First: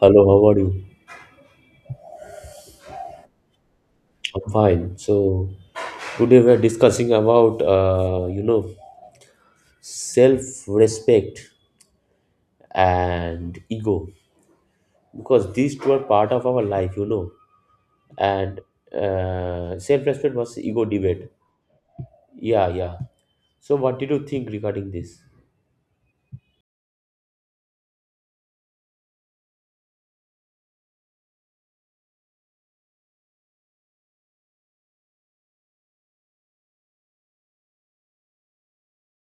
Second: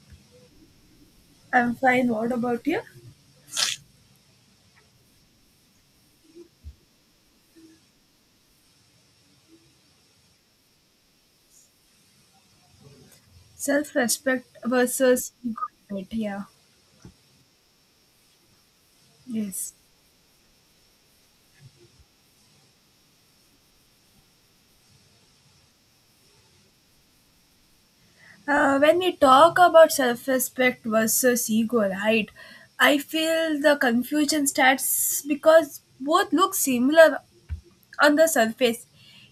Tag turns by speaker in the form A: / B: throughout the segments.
A: Hello, how are you?
B: I'm fine. What about you?
A: I'm fine. So today we are discussing about self-respect and ego
B: Self-respect versus
A: because
B: ego.
A: these two are
B: Right?
A: part
B: Yeah.
A: of our life, And
B: Yes.
A: self-respect versus ego debate. Yeah, yeah. So what did you think regarding this?
B: When we talk about self-respect versus ego, right? I feel the confusion starts because both look similar on the surface,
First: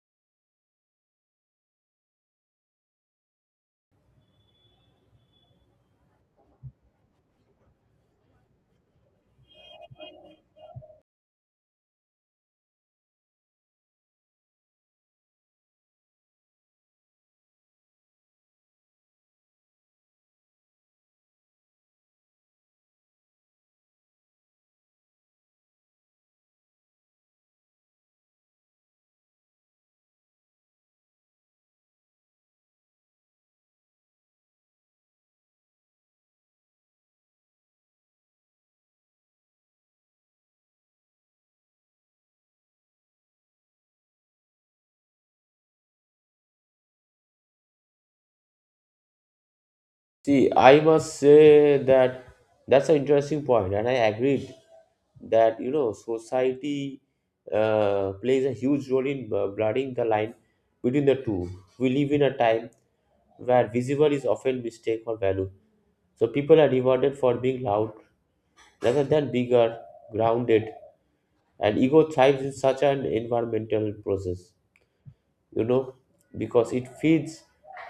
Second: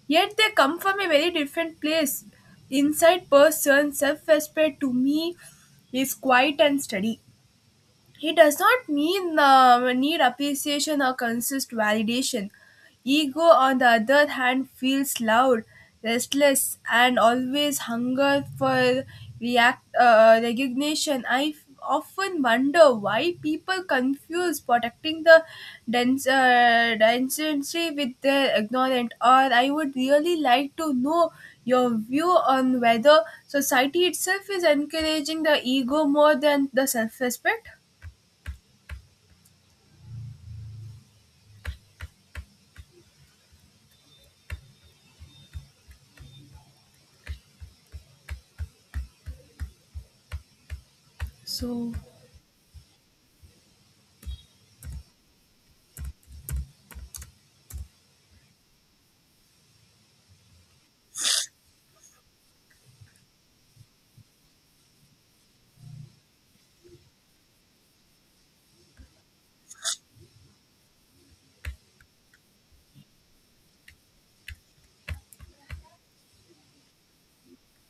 B: yet they come from a very different place. Inside person, self-respect to me is quiet and steady. He does not mean need appreciation or consist validation. Ego, on the other hand, feels loud, restless, and always hunger for react recognition. I often wonder why people confuse protecting the density with their ignorant. Or I would really like to know your view on whether society itself is encouraging the ego more than the self-respect.
A: See, I must say
B: So,
A: that that's an interesting point, and I agreed that society plays a huge role in blurring the line between the two. We live in a time where visible is often mistaken for value, so people are rewarded for being loud rather than bigger, grounded, and ego thrives in such an environmental process you know, because it feeds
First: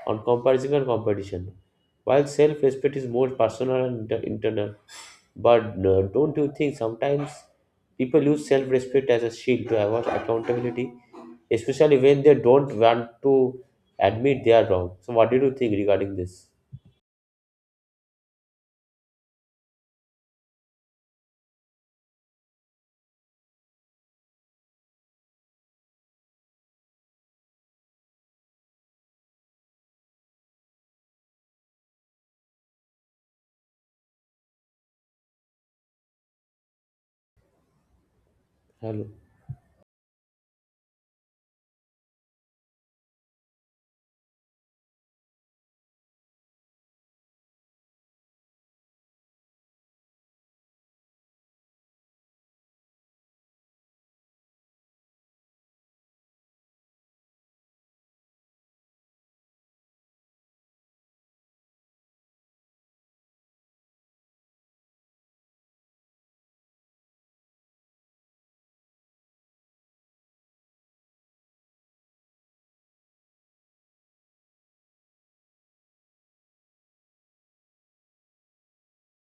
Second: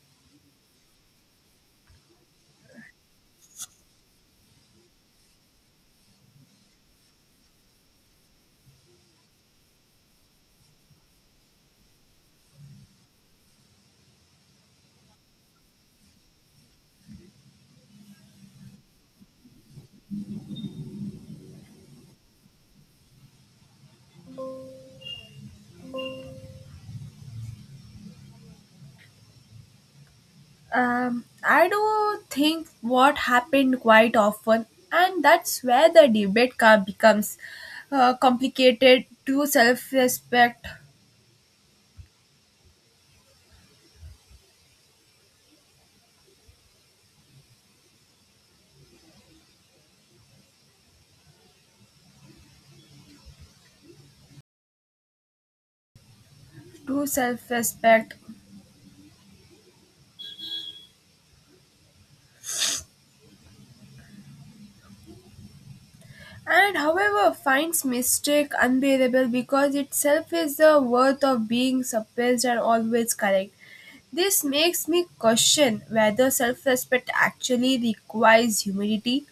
A: on comparison and competition. While self respect is more personal and internal, but don't you think sometimes people use self respect as a shield to avoid accountability, especially when they don't want to admit they are wrong? So, what did you think regarding this?
B: I do think what happened quite often, and that's where the debate becomes complicated
A: Hello.
B: to self-respect, and however finds mistake unbearable because itself is the worth of being suppressed and always correct. This makes me question whether self respect actually requires humility,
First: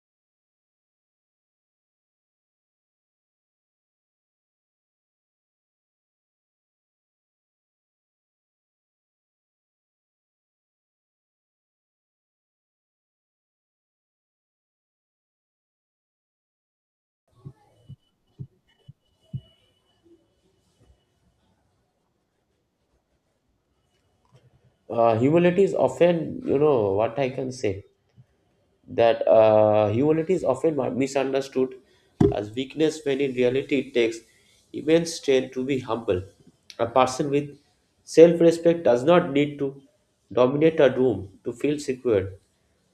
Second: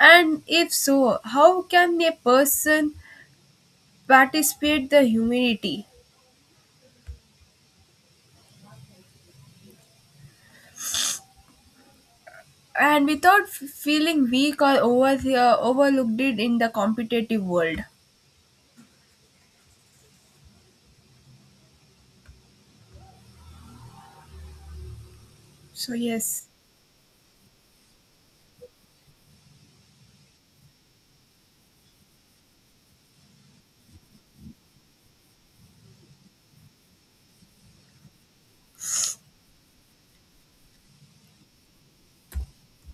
B: and if so, how can a person participate the humanity and without feeling weak or over overlooked it in the competitive world,
A: Humility is
B: so
A: often,
B: yes.
A: what I can say that humility is often misunderstood as weakness when in reality it takes immense strength to be humble. A person with self respect does not need to dominate a room to feel secure.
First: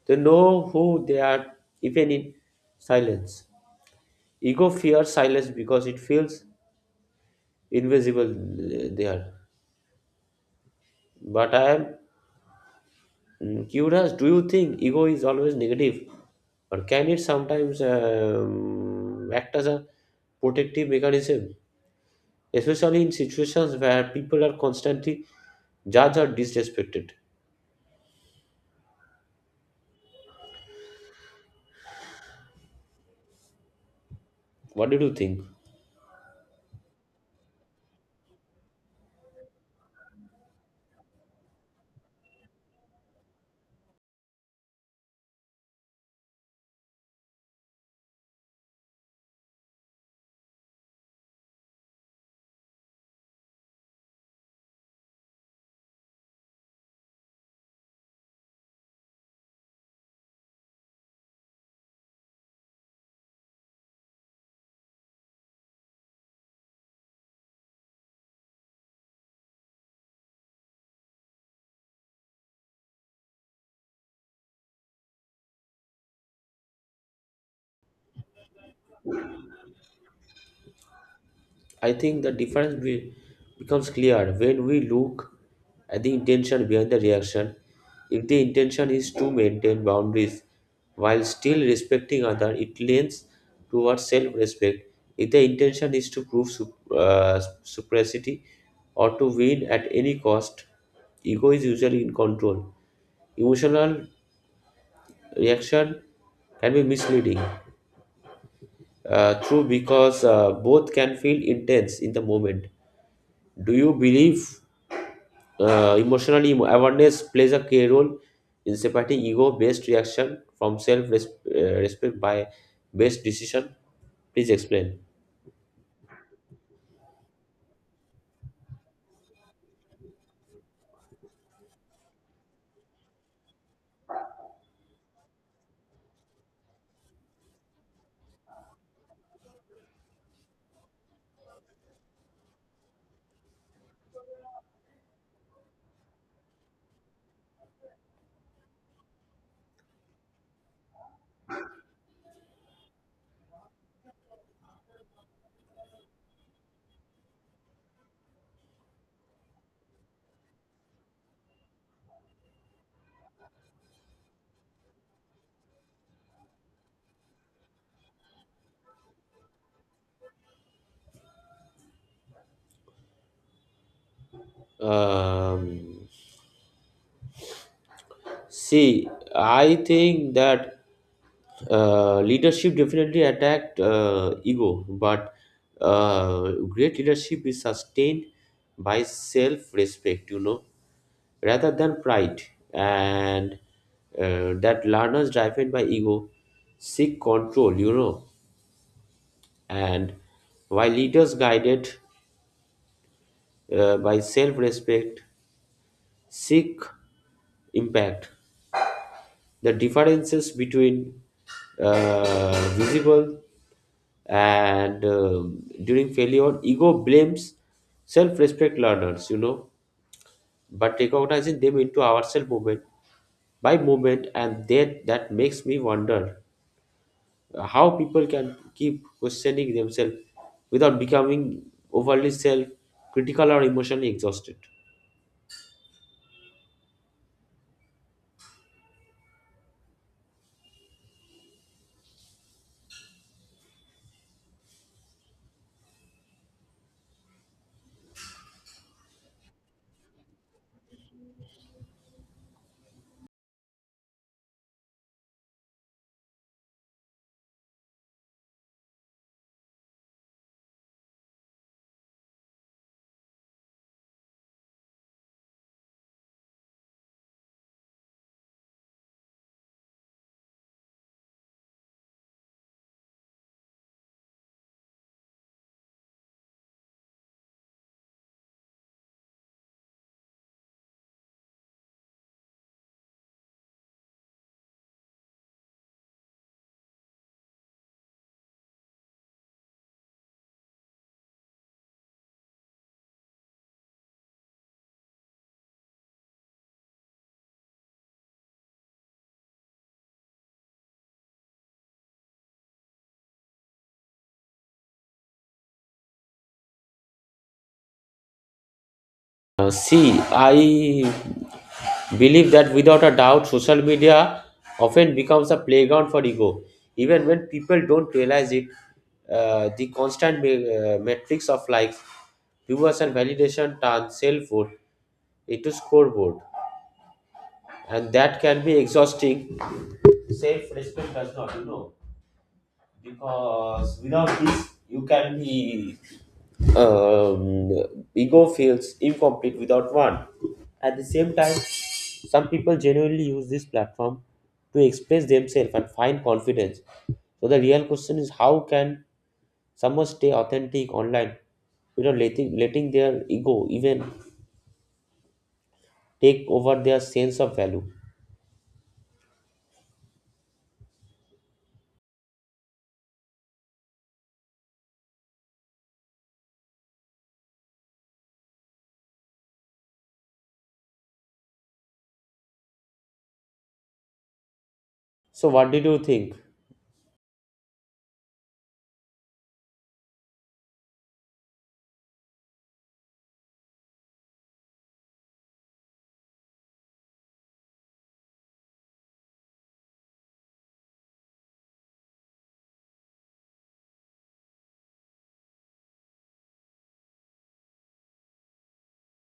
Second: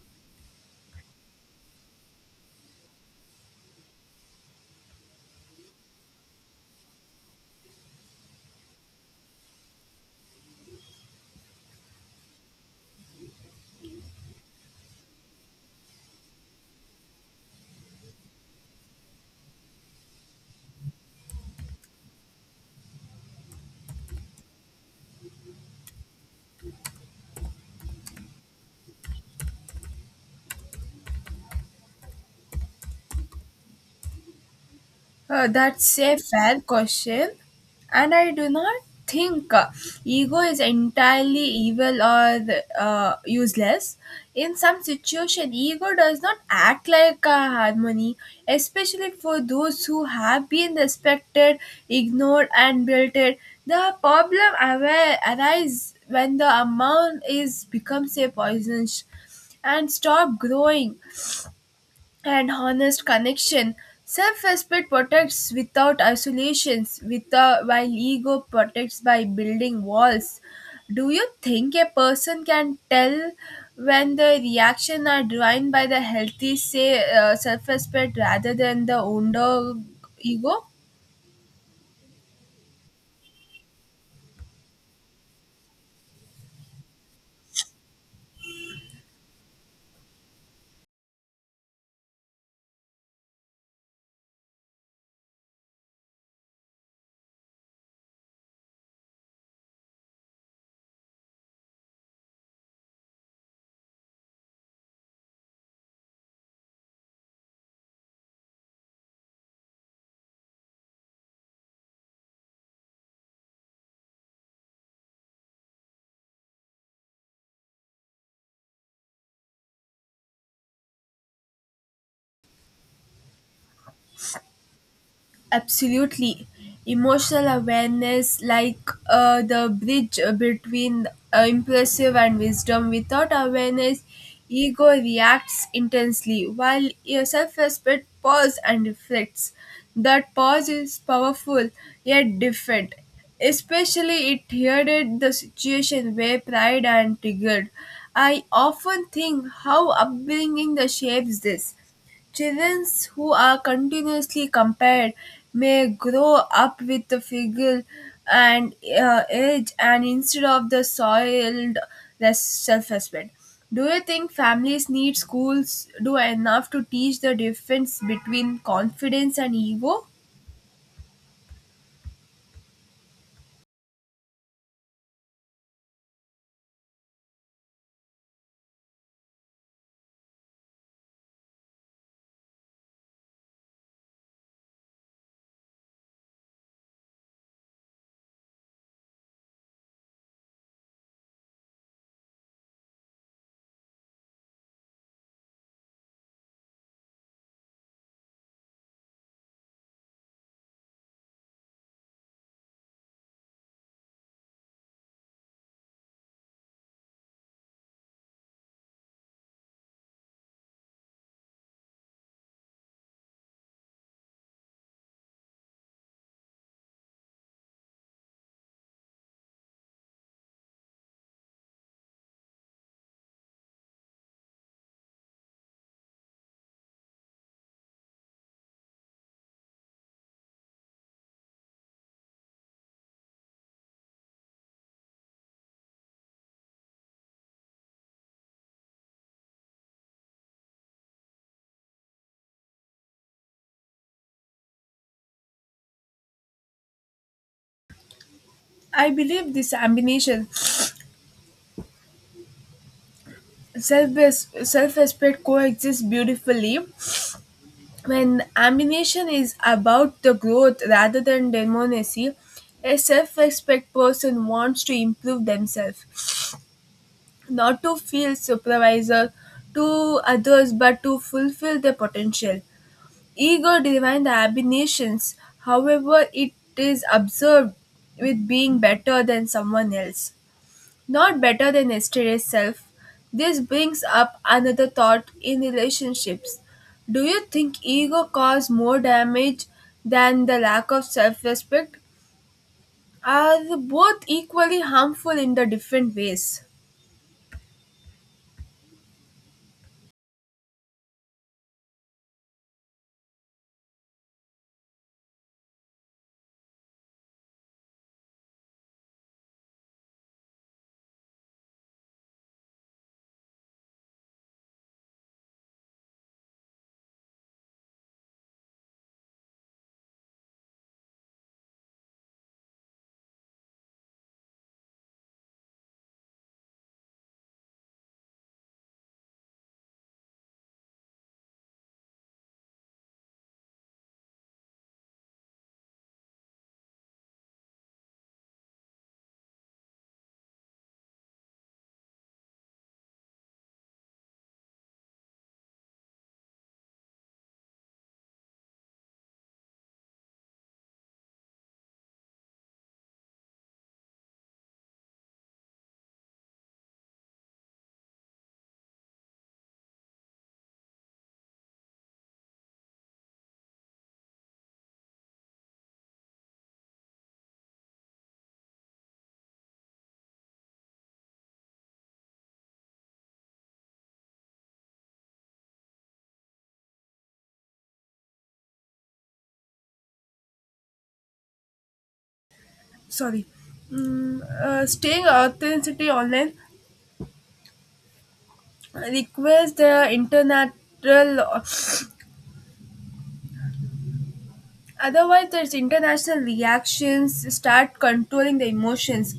A: They know who they are even in silence. Ego fears silence because it feels invisible there. But I am curious, do you think ego is always negative, or can it sometimes act as a protective mechanism, especially in situations where people are constantly judged or disrespected? What did you think?
B: That's a fair question, and I do not think ego is entirely evil or useless. In some situation, ego does not act like a harmony, especially for those who have been respected, ignored, and belted. The problem aware arises when the amount is becomes a poison and stop growing and honest connection. Self respect protects without isolations, without, while ego protects by building walls. Do you think a person can tell when the reaction are driven by the healthy say self respect rather than the under ego?
A: I think the difference becomes clear when we look at the intention behind the reaction. If the intention is to maintain boundaries while still respecting other, it lends towards self-respect. If the intention is to prove supremacy or to win at any cost, ego is usually in control. Emotional reaction can be misleading. True, because both can feel intense in the moment. Do you believe emotionally awareness plays a key role in separating ego-based reaction from self-respect by based decision. Please explain.
B: Absolutely. Emotional awareness, like the bridge between impulsive and wisdom. Without awareness, ego reacts intensely, while your self respect pause and reflects. That pause is powerful yet different. Especially it headed the situation where pride and triggered. I often think how upbringing the shapes this. Children who are continuously compared may grow up with the figure and age and instead of the soiled self-respect. Do you think families need schools do enough to teach the difference between confidence and ego?
A: Um, See, I think that leadership definitely attacked ego, but great leadership is sustained by self-respect, rather than pride, and that learners driven by ego seek control, and while leaders guided by self-respect seek impact. The differences between visible and during failure, ego blames self-respect learners, but recognizing them into ourselves moment by moment, and that makes me wonder how people can keep questioning themselves without becoming overly self-critical or emotionally exhausted.
B: I believe this combination self self-respect coexists beautifully when ambition is about the growth rather than demonacy, a self respect person wants to improve themselves, not to feel supervisor to others but to fulfill their potential. Ego driven the ambitions, however, it is observed with being better than someone else. Not better than yesterday's self. This brings up another thought in relationships. Do you think ego causes more damage than the lack of self respect? Are both equally harmful in the different ways?
A: See, I believe that without a doubt social media often becomes a playground for ego even when people don't realize it the constant metrics of likes viewers and validation turn selfhood into scoreboard and that can be exhausting self-respect does not because without this you can be um, ego feels incomplete without one at the same time some people genuinely use this platform to express themselves and find confidence so the real question is how can someone stay authentic online without letting their ego even take over their sense of value so what did you think
B: Sorry. Staying authenticity online requires the international, otherwise there's international reactions start controlling the emotions.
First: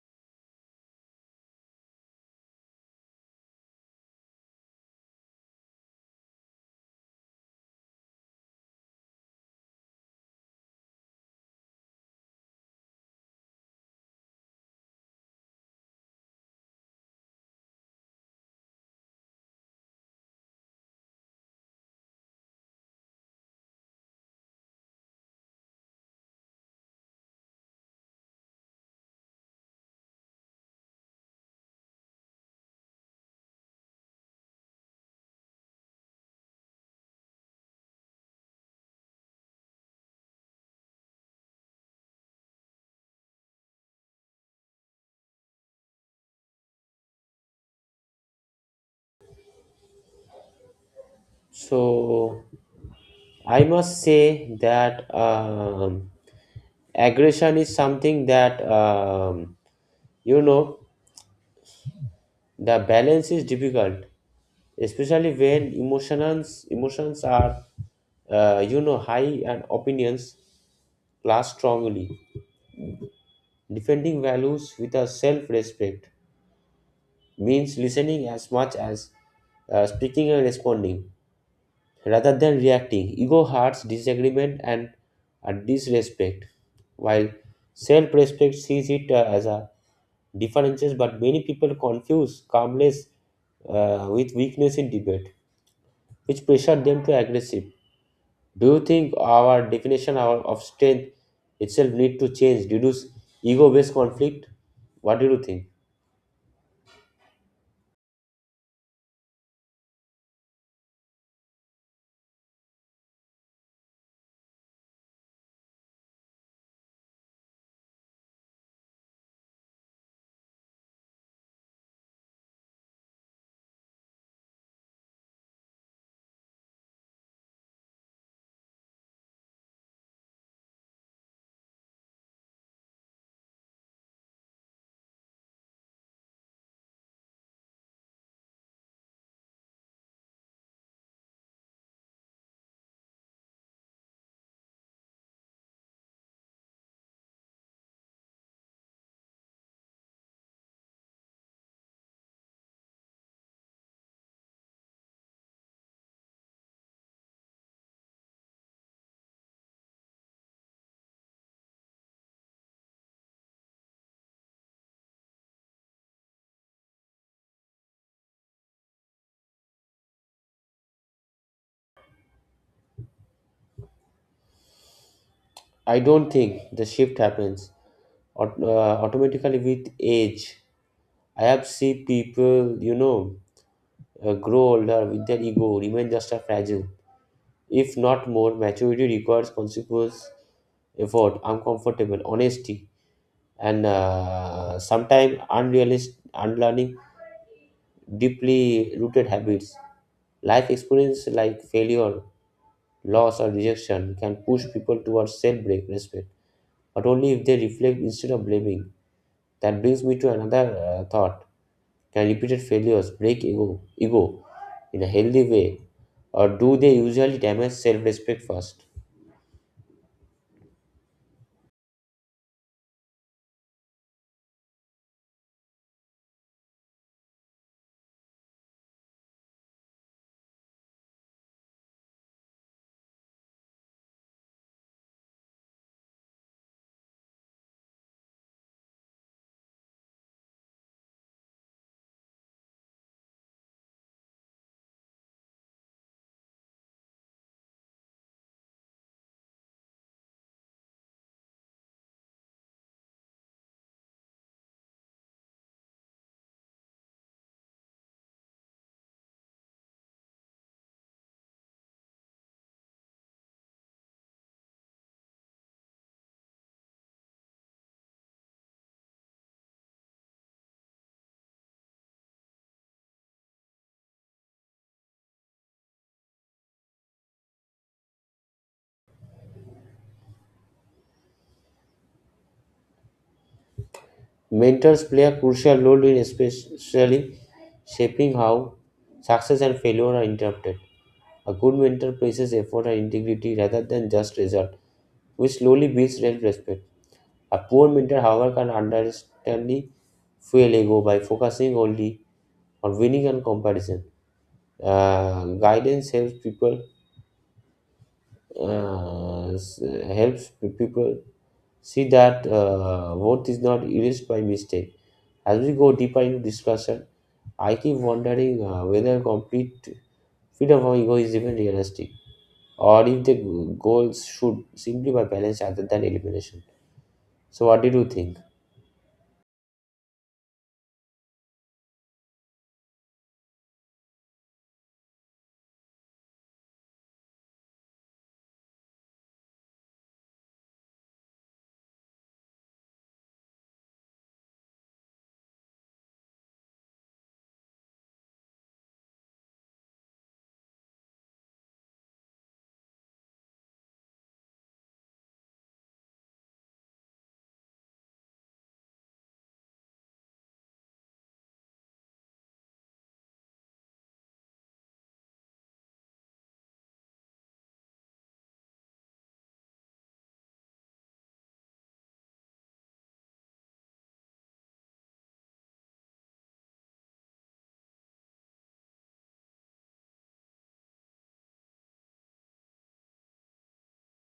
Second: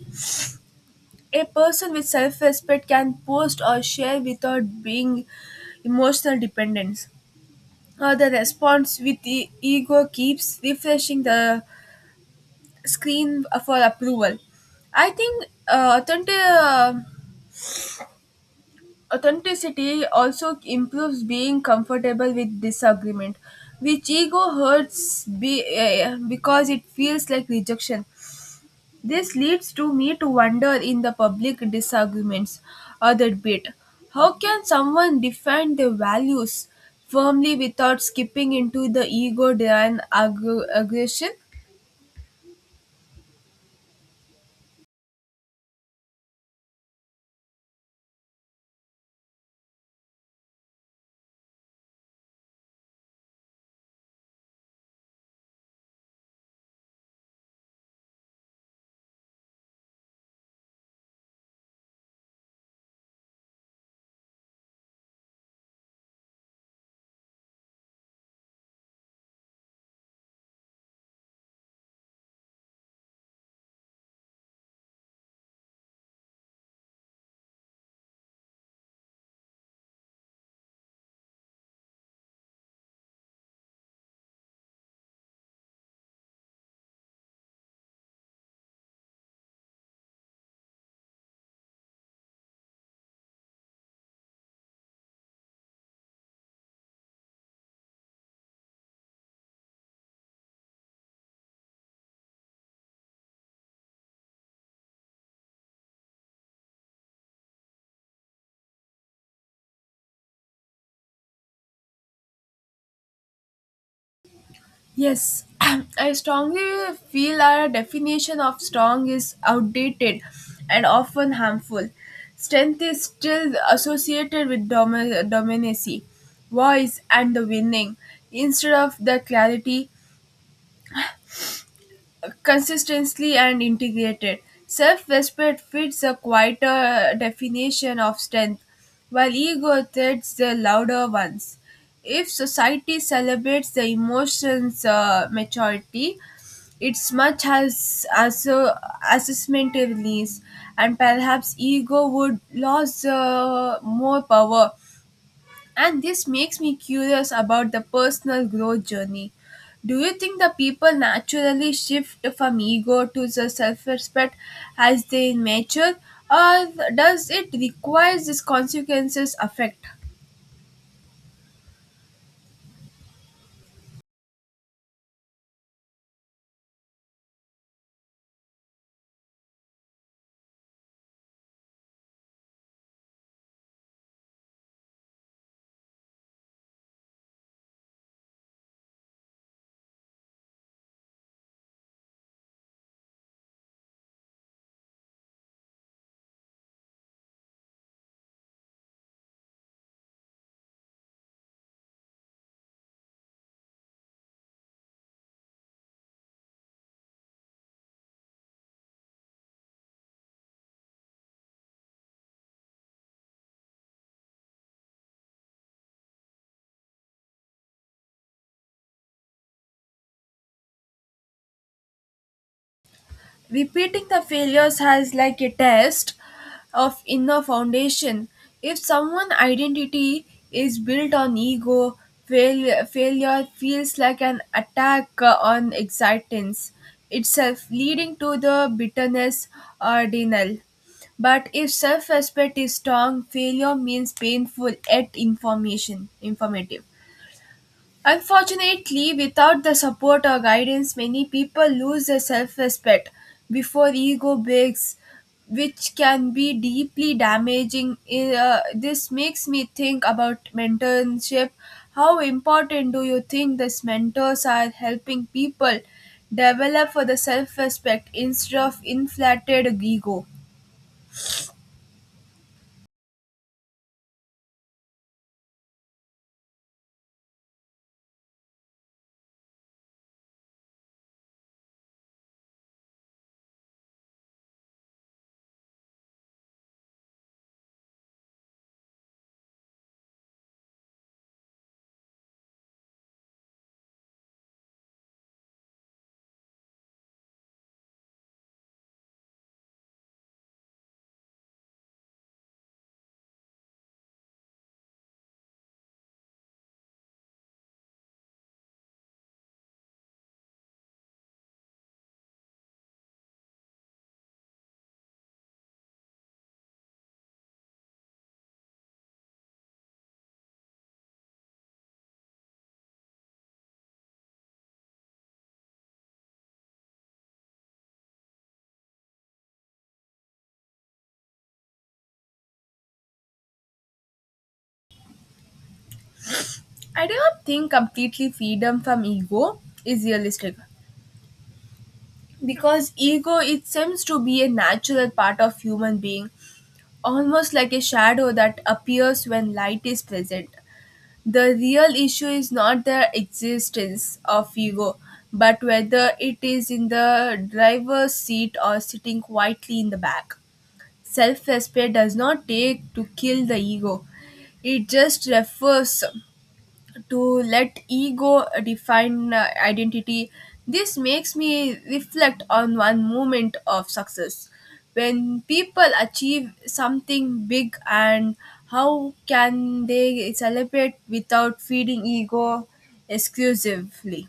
B: A person with self respect can post or share without being emotional dependence. The response with the ego keeps refreshing the screen for approval. I think authenticity also improves being comfortable with disagreement, which ego hurts because it feels like rejection. This leads to me to wonder in the public disagreements or the debate. How can someone defend their values firmly without skipping into the ego driven aggression?
A: So I must say that aggression is something that you know the balance is difficult especially when emotions are high and opinions clash strongly defending values with a self-respect means listening as much as speaking and responding rather than reacting. Ego hurts disagreement and a disrespect, while self respect sees it as a differences, but many people confuse calmness with weakness in debate, which pressure them to aggressive. Do you think our definition of strength itself need to change, reduce ego-based conflict? What do you think?
B: Yes, I strongly feel our definition of strong is outdated and often harmful. Strength is still associated with dominacy, voice, and the winning instead of the clarity, consistently and integrated. Self respect fits a quieter definition of strength, while ego threats the louder ones. If society celebrates the emotions' maturity, it's much as a assessment release, and perhaps ego would lose more power and this makes me curious about the personal growth journey. Do you think the people naturally shift from ego to the self-respect as they mature, or does it require these consequences affect?
A: I don't think the shift happens automatically with age. I have seen people, grow older with their ego remain just as fragile, if not more. Maturity requires consequence, effort, uncomfortable honesty, and sometimes unrealistic unlearning deeply rooted habits. Life experience like failure, loss, or rejection can push people towards self-break respect, but only if they reflect instead of blaming. That brings me to another thought. Can repeated failures break ego in a healthy way, or do they usually damage self respect first?
B: Repeating the failures has like a test of inner foundation. If someone identity is built on ego, failure feels like an attack on existence itself, leading to the bitterness or denial. But if self-respect is strong, failure means painful yet information informative. Unfortunately, without the support or guidance, many people lose their self respect before ego breaks, which can be deeply damaging. This makes me think about mentorship. How important do you think these mentors are helping people develop for the self respect instead of inflated ego?
A: Mentors play a crucial role in especially shaping how success and failure are interpreted. A good mentor praises effort and integrity rather than just result, which slowly builds self-respect. A poor mentor, however, can understandably fuel ego by focusing only or winning and comparison. Guidance helps people s- helps people see that worth is not erased by mistake. As we go deeper into discussion, I keep wondering whether complete freedom from ego is even realistic, or if the goals should simply be balanced rather than elimination. So, what did you think?
B: I do not think completely freedom from ego is realistic, because ego it seems to be a natural part of human being, almost like a shadow that appears when light is present. The real issue is not the existence of ego, but whether it is in the driver's seat or sitting quietly in the back. Self-respect does not take to kill the ego, it just refers to let ego define identity. This makes me reflect on one moment of success. When people achieve something big and how can they celebrate without feeding ego exclusively?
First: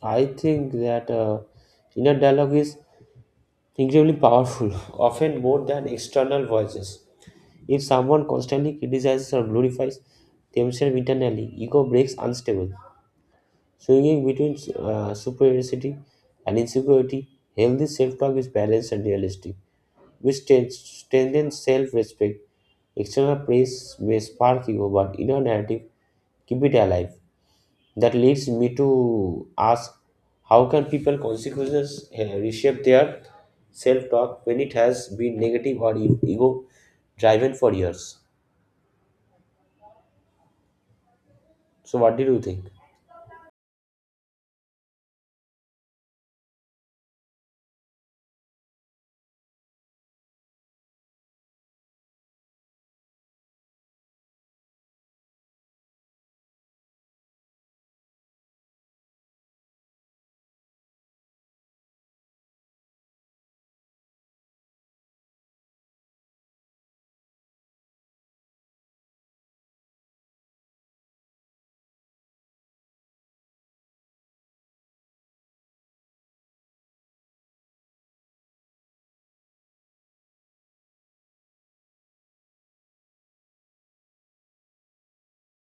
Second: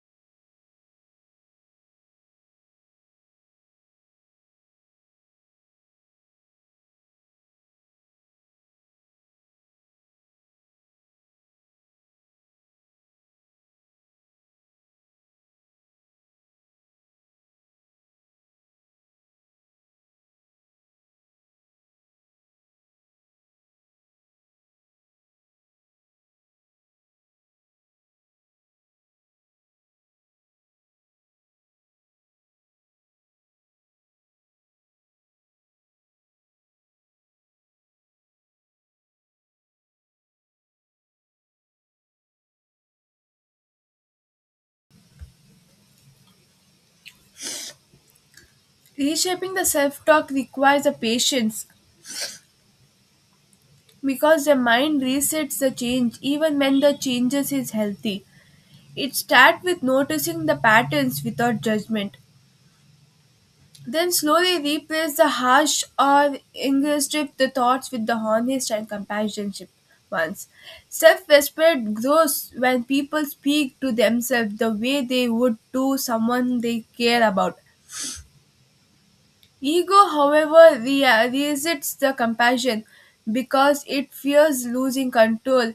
A: I think that inner dialogue is incredibly powerful, often more than external voices. If someone constantly criticizes or glorifies themselves internally, ego breaks unstable, swinging between superiority and insecurity. Healthy self-talk is balanced and realistic, which strengthens self-respect. External praise may spark ego, but inner narrative keep it alive. That leads me to ask, how can people consequences reshape their self-talk when it has been negative or ego-driven for years? So, what did you think?
B: Reshaping the self talk requires a patience because the mind resets the change even when the changes is healthy. It starts with noticing the patterns without judgment. Then slowly replace the harsh or ingressive the thoughts with the honest and compassionate ones. Self-respect grows when people speak to themselves the way they would to someone they care about. Ego, however, resists the compassion because it fears losing control.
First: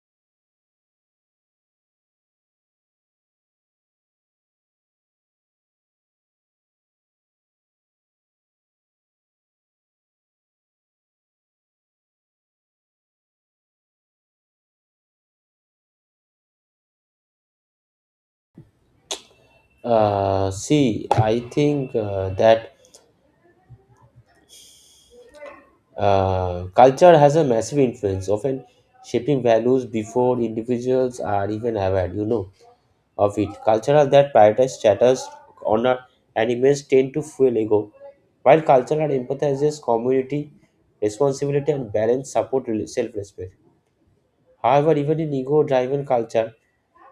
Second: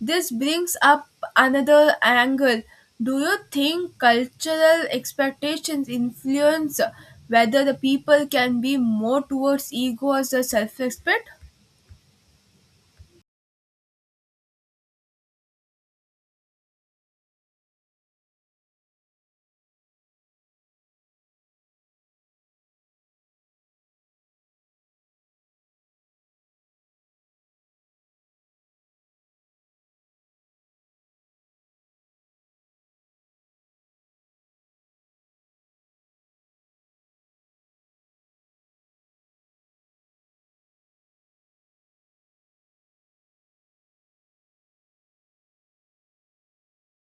B: This brings up another angle. Do you think cultural expectations influence whether the people can be more towards ego as a self respect?
A: See, I think that culture has a massive influence, often shaping values before individuals are even aware, of it. Cultural that prioritize status, honor, and image tend to fuel ego, while cultural empathizes community, responsibility, and balance support self-respect. However, even in ego-driven culture,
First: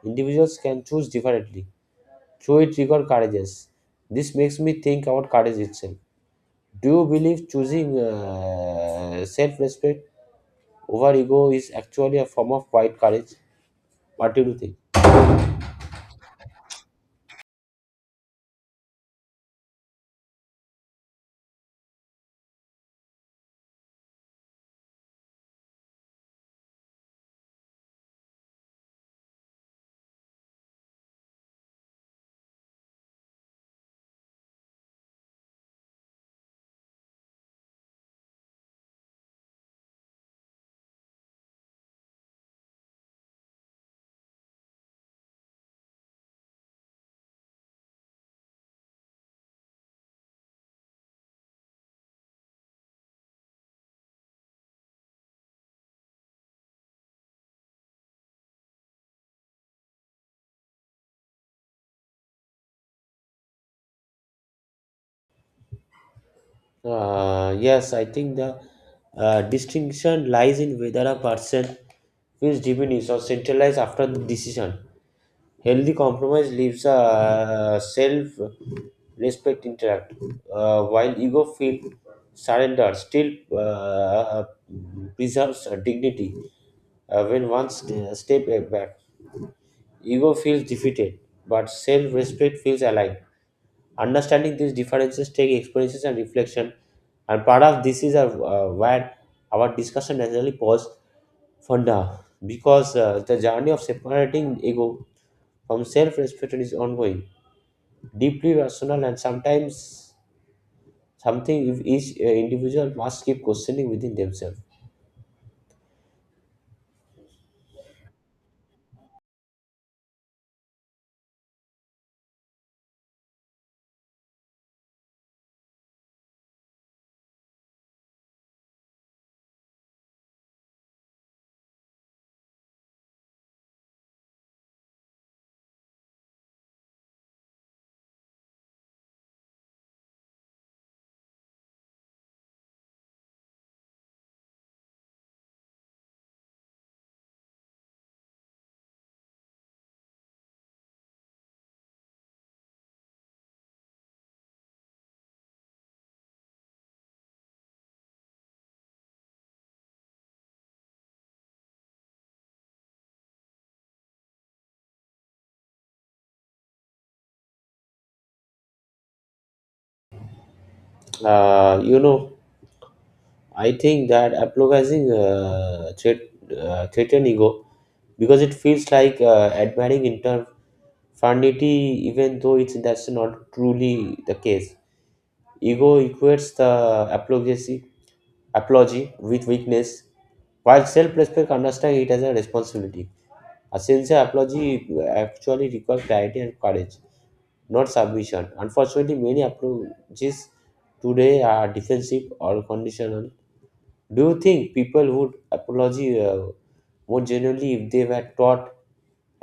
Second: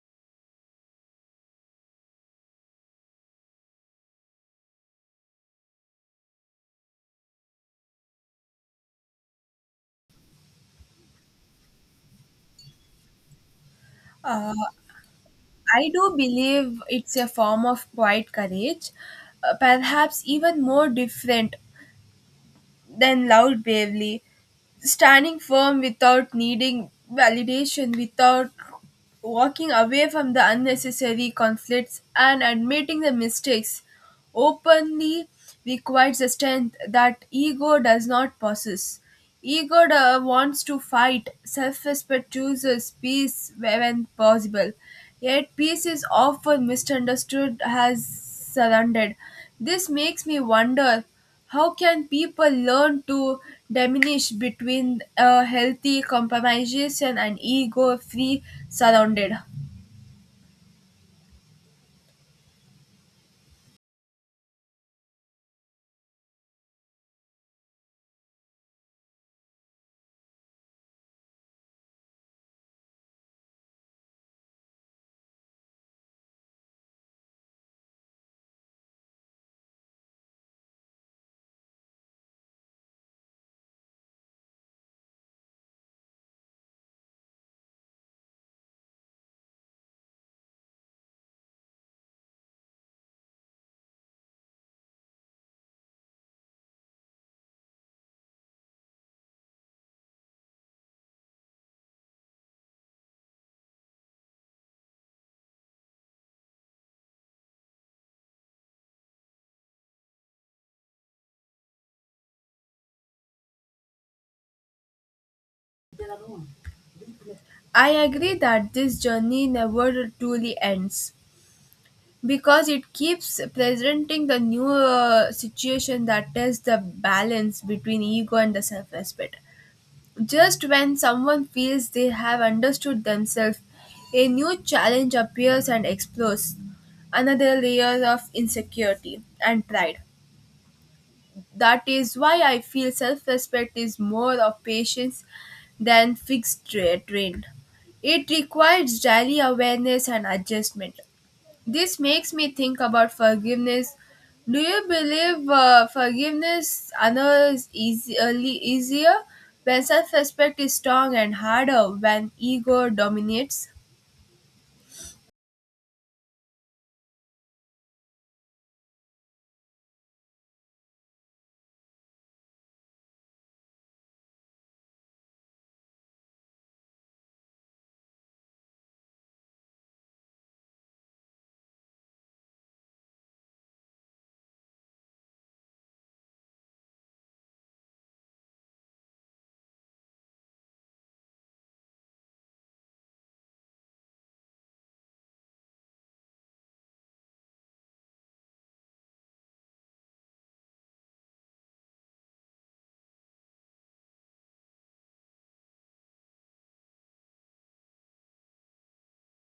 A: individuals can choose differently. Through it, rigor courageous. This makes me think about courage itself. Do you believe choosing self respect over ego is actually a form of quiet courage? What do you think?
B: I do believe it's a form of quiet courage, perhaps even more different then loud bravely, standing firm without needing validation, without walking away from the unnecessary conflicts, and admitting the mistakes openly requires a strength that ego does not possess. Egoda wants to fight, self respect chooses peace when possible. Yet, peace is often misunderstood as surrendered. This makes me wonder how can people learn to diminish between a healthy compromisation and ego free surrounded?
A: Yes, I think the distinction lies in whether a person feels diminished or centralized after the decision. Healthy compromise leaves a self respect intact, while ego feel surrender still uh, preserves dignity when one step back. Ego feels defeated, but self respect feels alive. Understanding these differences takes experiences and reflection, and part of this is where our discussion naturally pause for now because the journey of separating ego from self respect is ongoing, deeply personal, and sometimes something if each individual must keep questioning within themselves.
B: I agree that this journey never truly ends, because it keeps presenting the new situation that tests the balance between ego and the self-respect. Just when someone feels they have understood themselves, a new challenge appears and explodes another layer of insecurity and pride. That is why I feel self-respect is more of patience than fixed trained. It requires daily awareness and adjustment. This makes me think about forgiveness. Do you believe forgiveness others is easily easier when self-respect is strong and harder when ego dominates?
A: Uh, you know, I think that apologizing threaten ego because it feels like admiring interfanity, even though it's that's not truly the case. Ego equates the apology with weakness, while self-respect understands it as a responsibility. A sincere apology actually requires clarity and courage, not submission. Unfortunately, many apologies today are defensive or conditional. Do you think people would apology more generally if they were taught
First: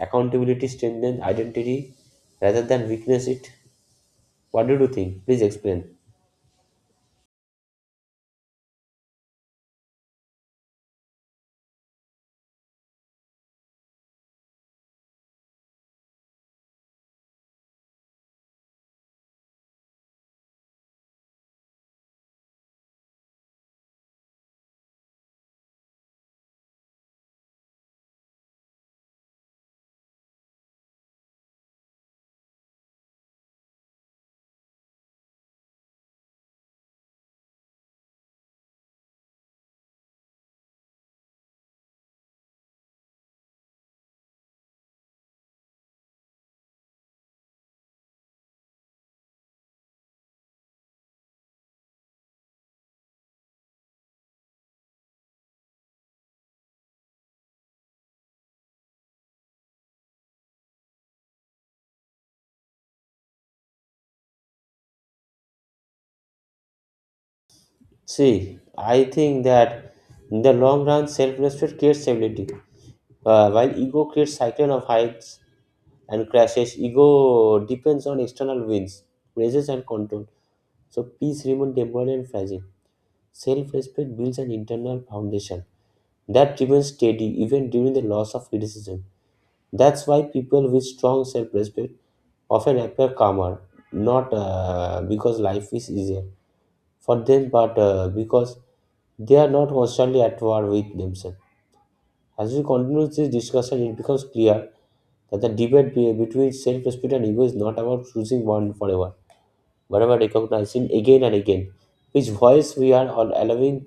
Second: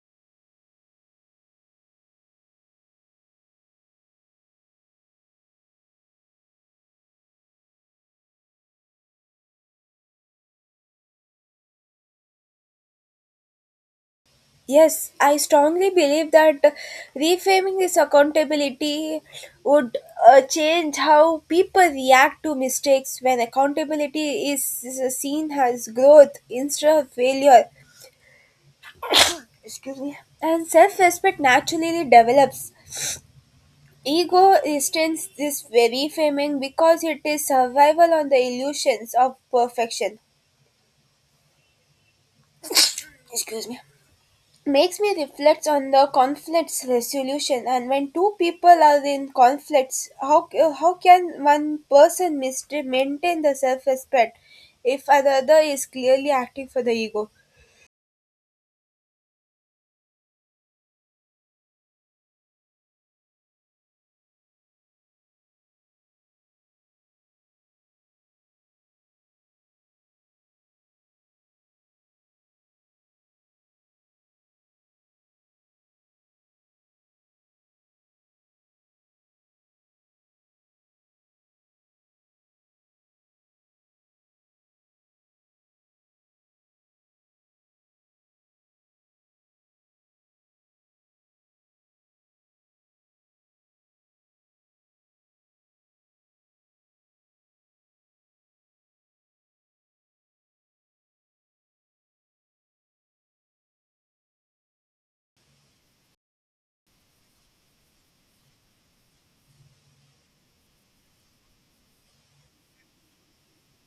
A: accountability strengthens identity rather than weakness it? What did you think? Please explain.
B: Yes, I strongly believe that reframing this accountability would change how people react to mistakes when accountability is seen as growth instead of failure. And self respect naturally develops. Ego resistance this very framing because it is survival on the illusions of perfection. Makes me reflect on the conflicts resolution, and when two people are in conflicts, how can one person maintain the self respect if the other is clearly acting for the ego?
A: See, I think that in the long run, self-respect creates stability, while ego creates cycle of heights and crashes. Ego depends on external wins, praises, and control. So peace remains temporary and fragile. Self-respect builds an internal foundation that driven steady even during the loss of criticism. That's why people with strong self respect often appear calmer, not because life is easier for them, but because they are not constantly at war with themselves. As we continue this discussion, it becomes clear that the debate between self respect and ego is not about choosing one forever, but about recognizing again and again which voice we are all allowing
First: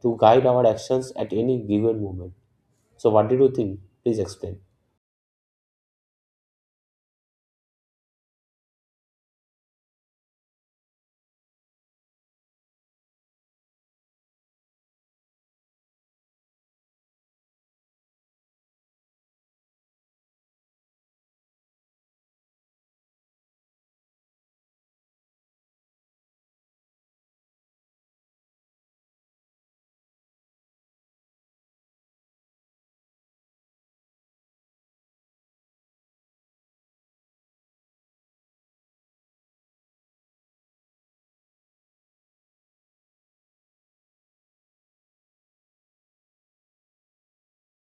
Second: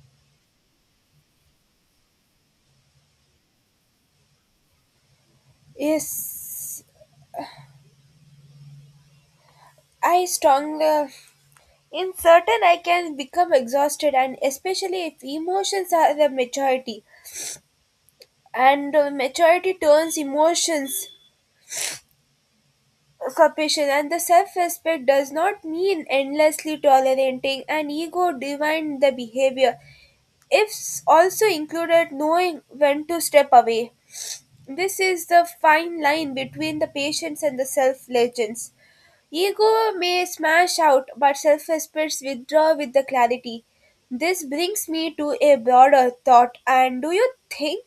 A: to guide our actions at any given moment. So, what did you think? Please explain.
B: Yes, I strongly. In certain, I can become exhausted, and especially if emotions are the majority. And maturity turns emotions sufficient and the self-respect does not mean endlessly tolerating and ego divine the behavior. It's also included knowing when to step away. This is the fine line between the patience and the self-legends. Ego may smash out, but self respect withdraw with the clarity. This brings me to a broader thought. And do you think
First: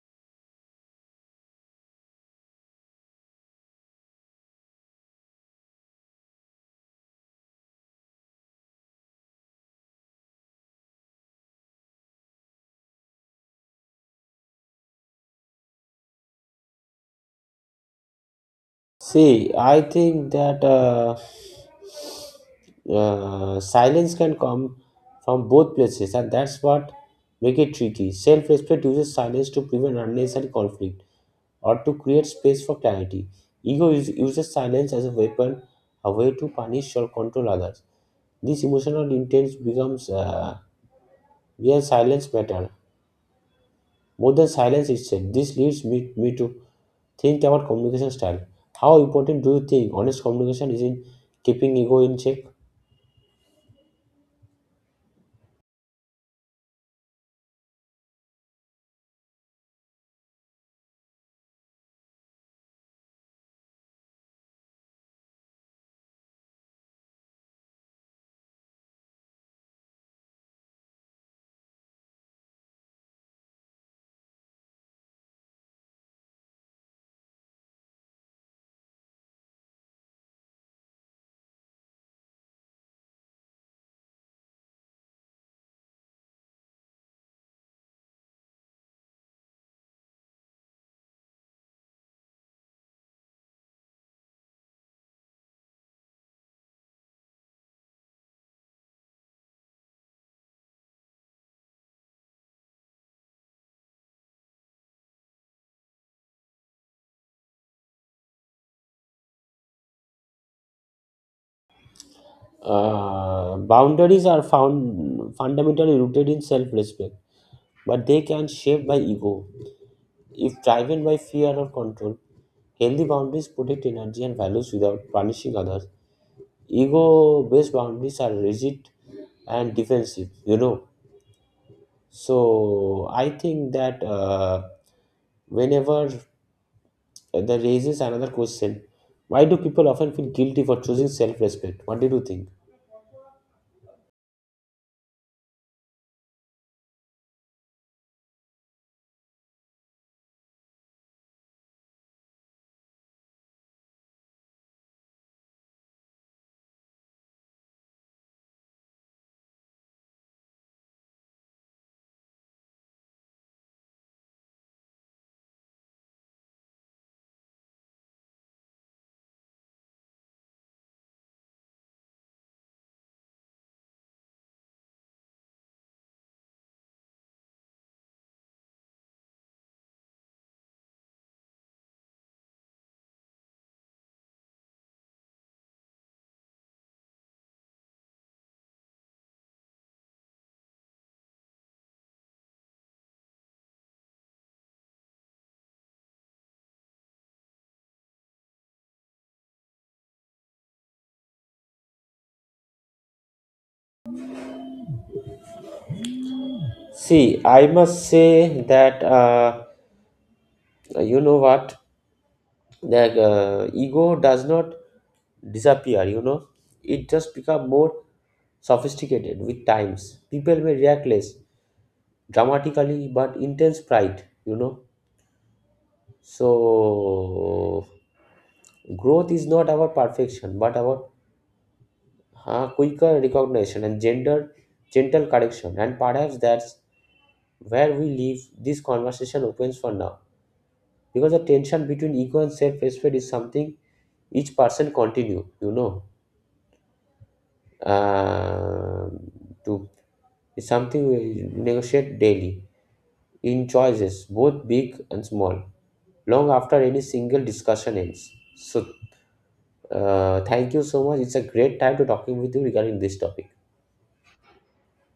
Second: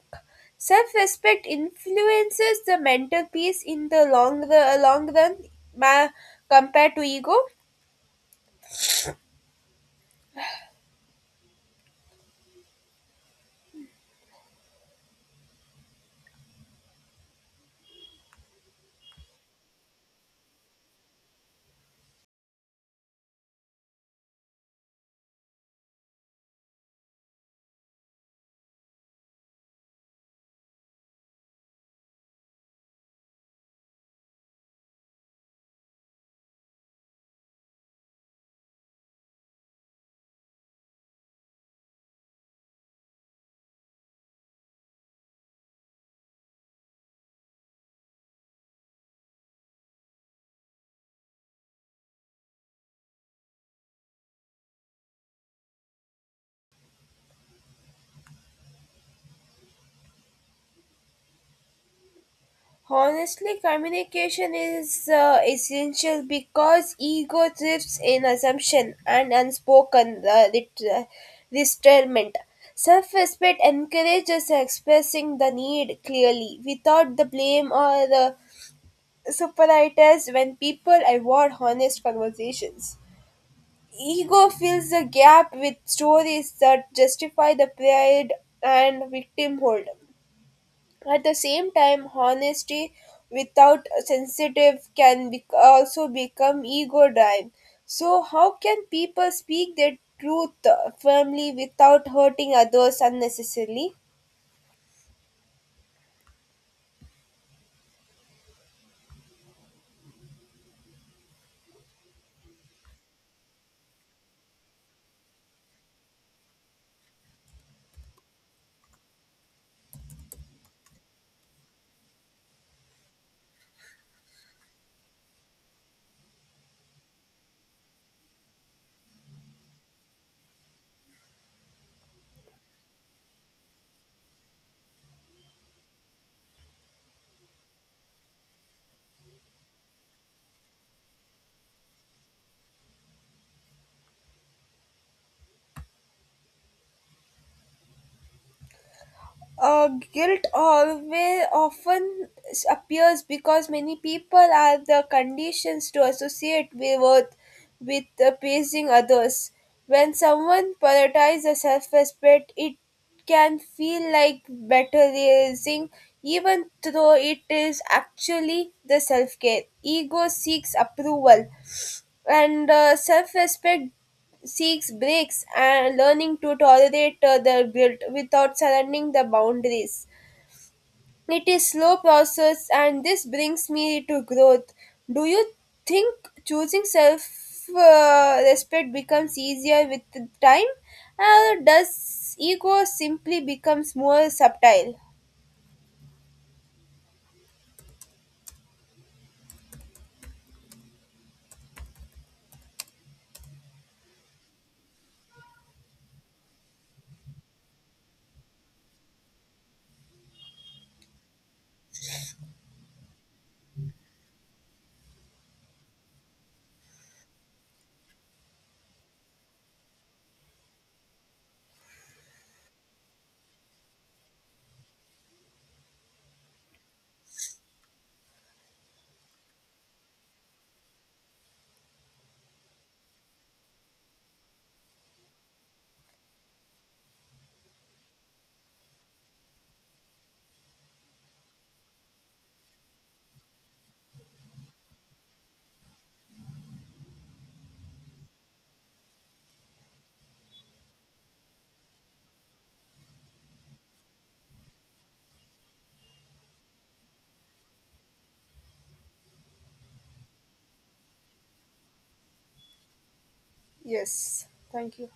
B: self respect influences the mental peace in the long run ma- compared to ego?
A: See, I think that silence can come from both places, and that's what make it tricky. Self-respect uses silence to prevent unnecessary conflict or to create space for clarity. Uses silence as a weapon, a way to punish or control others. This emotional intense becomes where silence matter more than silence itself. This leads me to think about communication style. How important do you think honest communication is in keeping ego in check?
B: Honestly, communication is essential because ego thrives in assumption and unspoken restraint. Self-respect encourages expressing the need clearly without the blame or the superiorities when people avoid honest conversations. Ego fills the gap with stories that justify the pride and victimhood. At the same time, honesty without sensitive can also become ego driven. So, how can people speak their truth firmly without hurting others unnecessarily?
A: Boundaries are found fundamentally rooted in self-respect, but they can shape by ego. If driven by fear or control, healthy boundaries protect energy and values without punishing others. Ego-based boundaries are rigid and defensive, So I think that whenever And that raises another question. Why do people often feel guilty for choosing self respect? What did you think?
B: Guilt always often appears because many people are the conditions to associate with worth with appeasing others. When someone prioritizes self-respect, it can feel like bettering, even though it is actually the self-care. Ego seeks approval, and self-respect seeks breaks and learning to tolerate their guilt without surrendering the boundaries. It is slow process, and this brings me to growth. Do you think choosing self respect becomes easier with the time, or does ego simply becomes more subtle?
A: See, I must say that you know what, the ego does not disappear. You know, it just become more sophisticated with times. People may react less dramatically, but intense pride. You know, so growth is not about perfection, but about quicker recognition and gender gentle correction and perhaps that's where we leave this conversation opens for now because the tension between ego and self-respect is something each person continue you know uh, to it's something we negotiate daily in choices both big and small long after any single discussion ends. So thank you so much, it's a great time to talking with you regarding this topic.
B: Yes, thank you.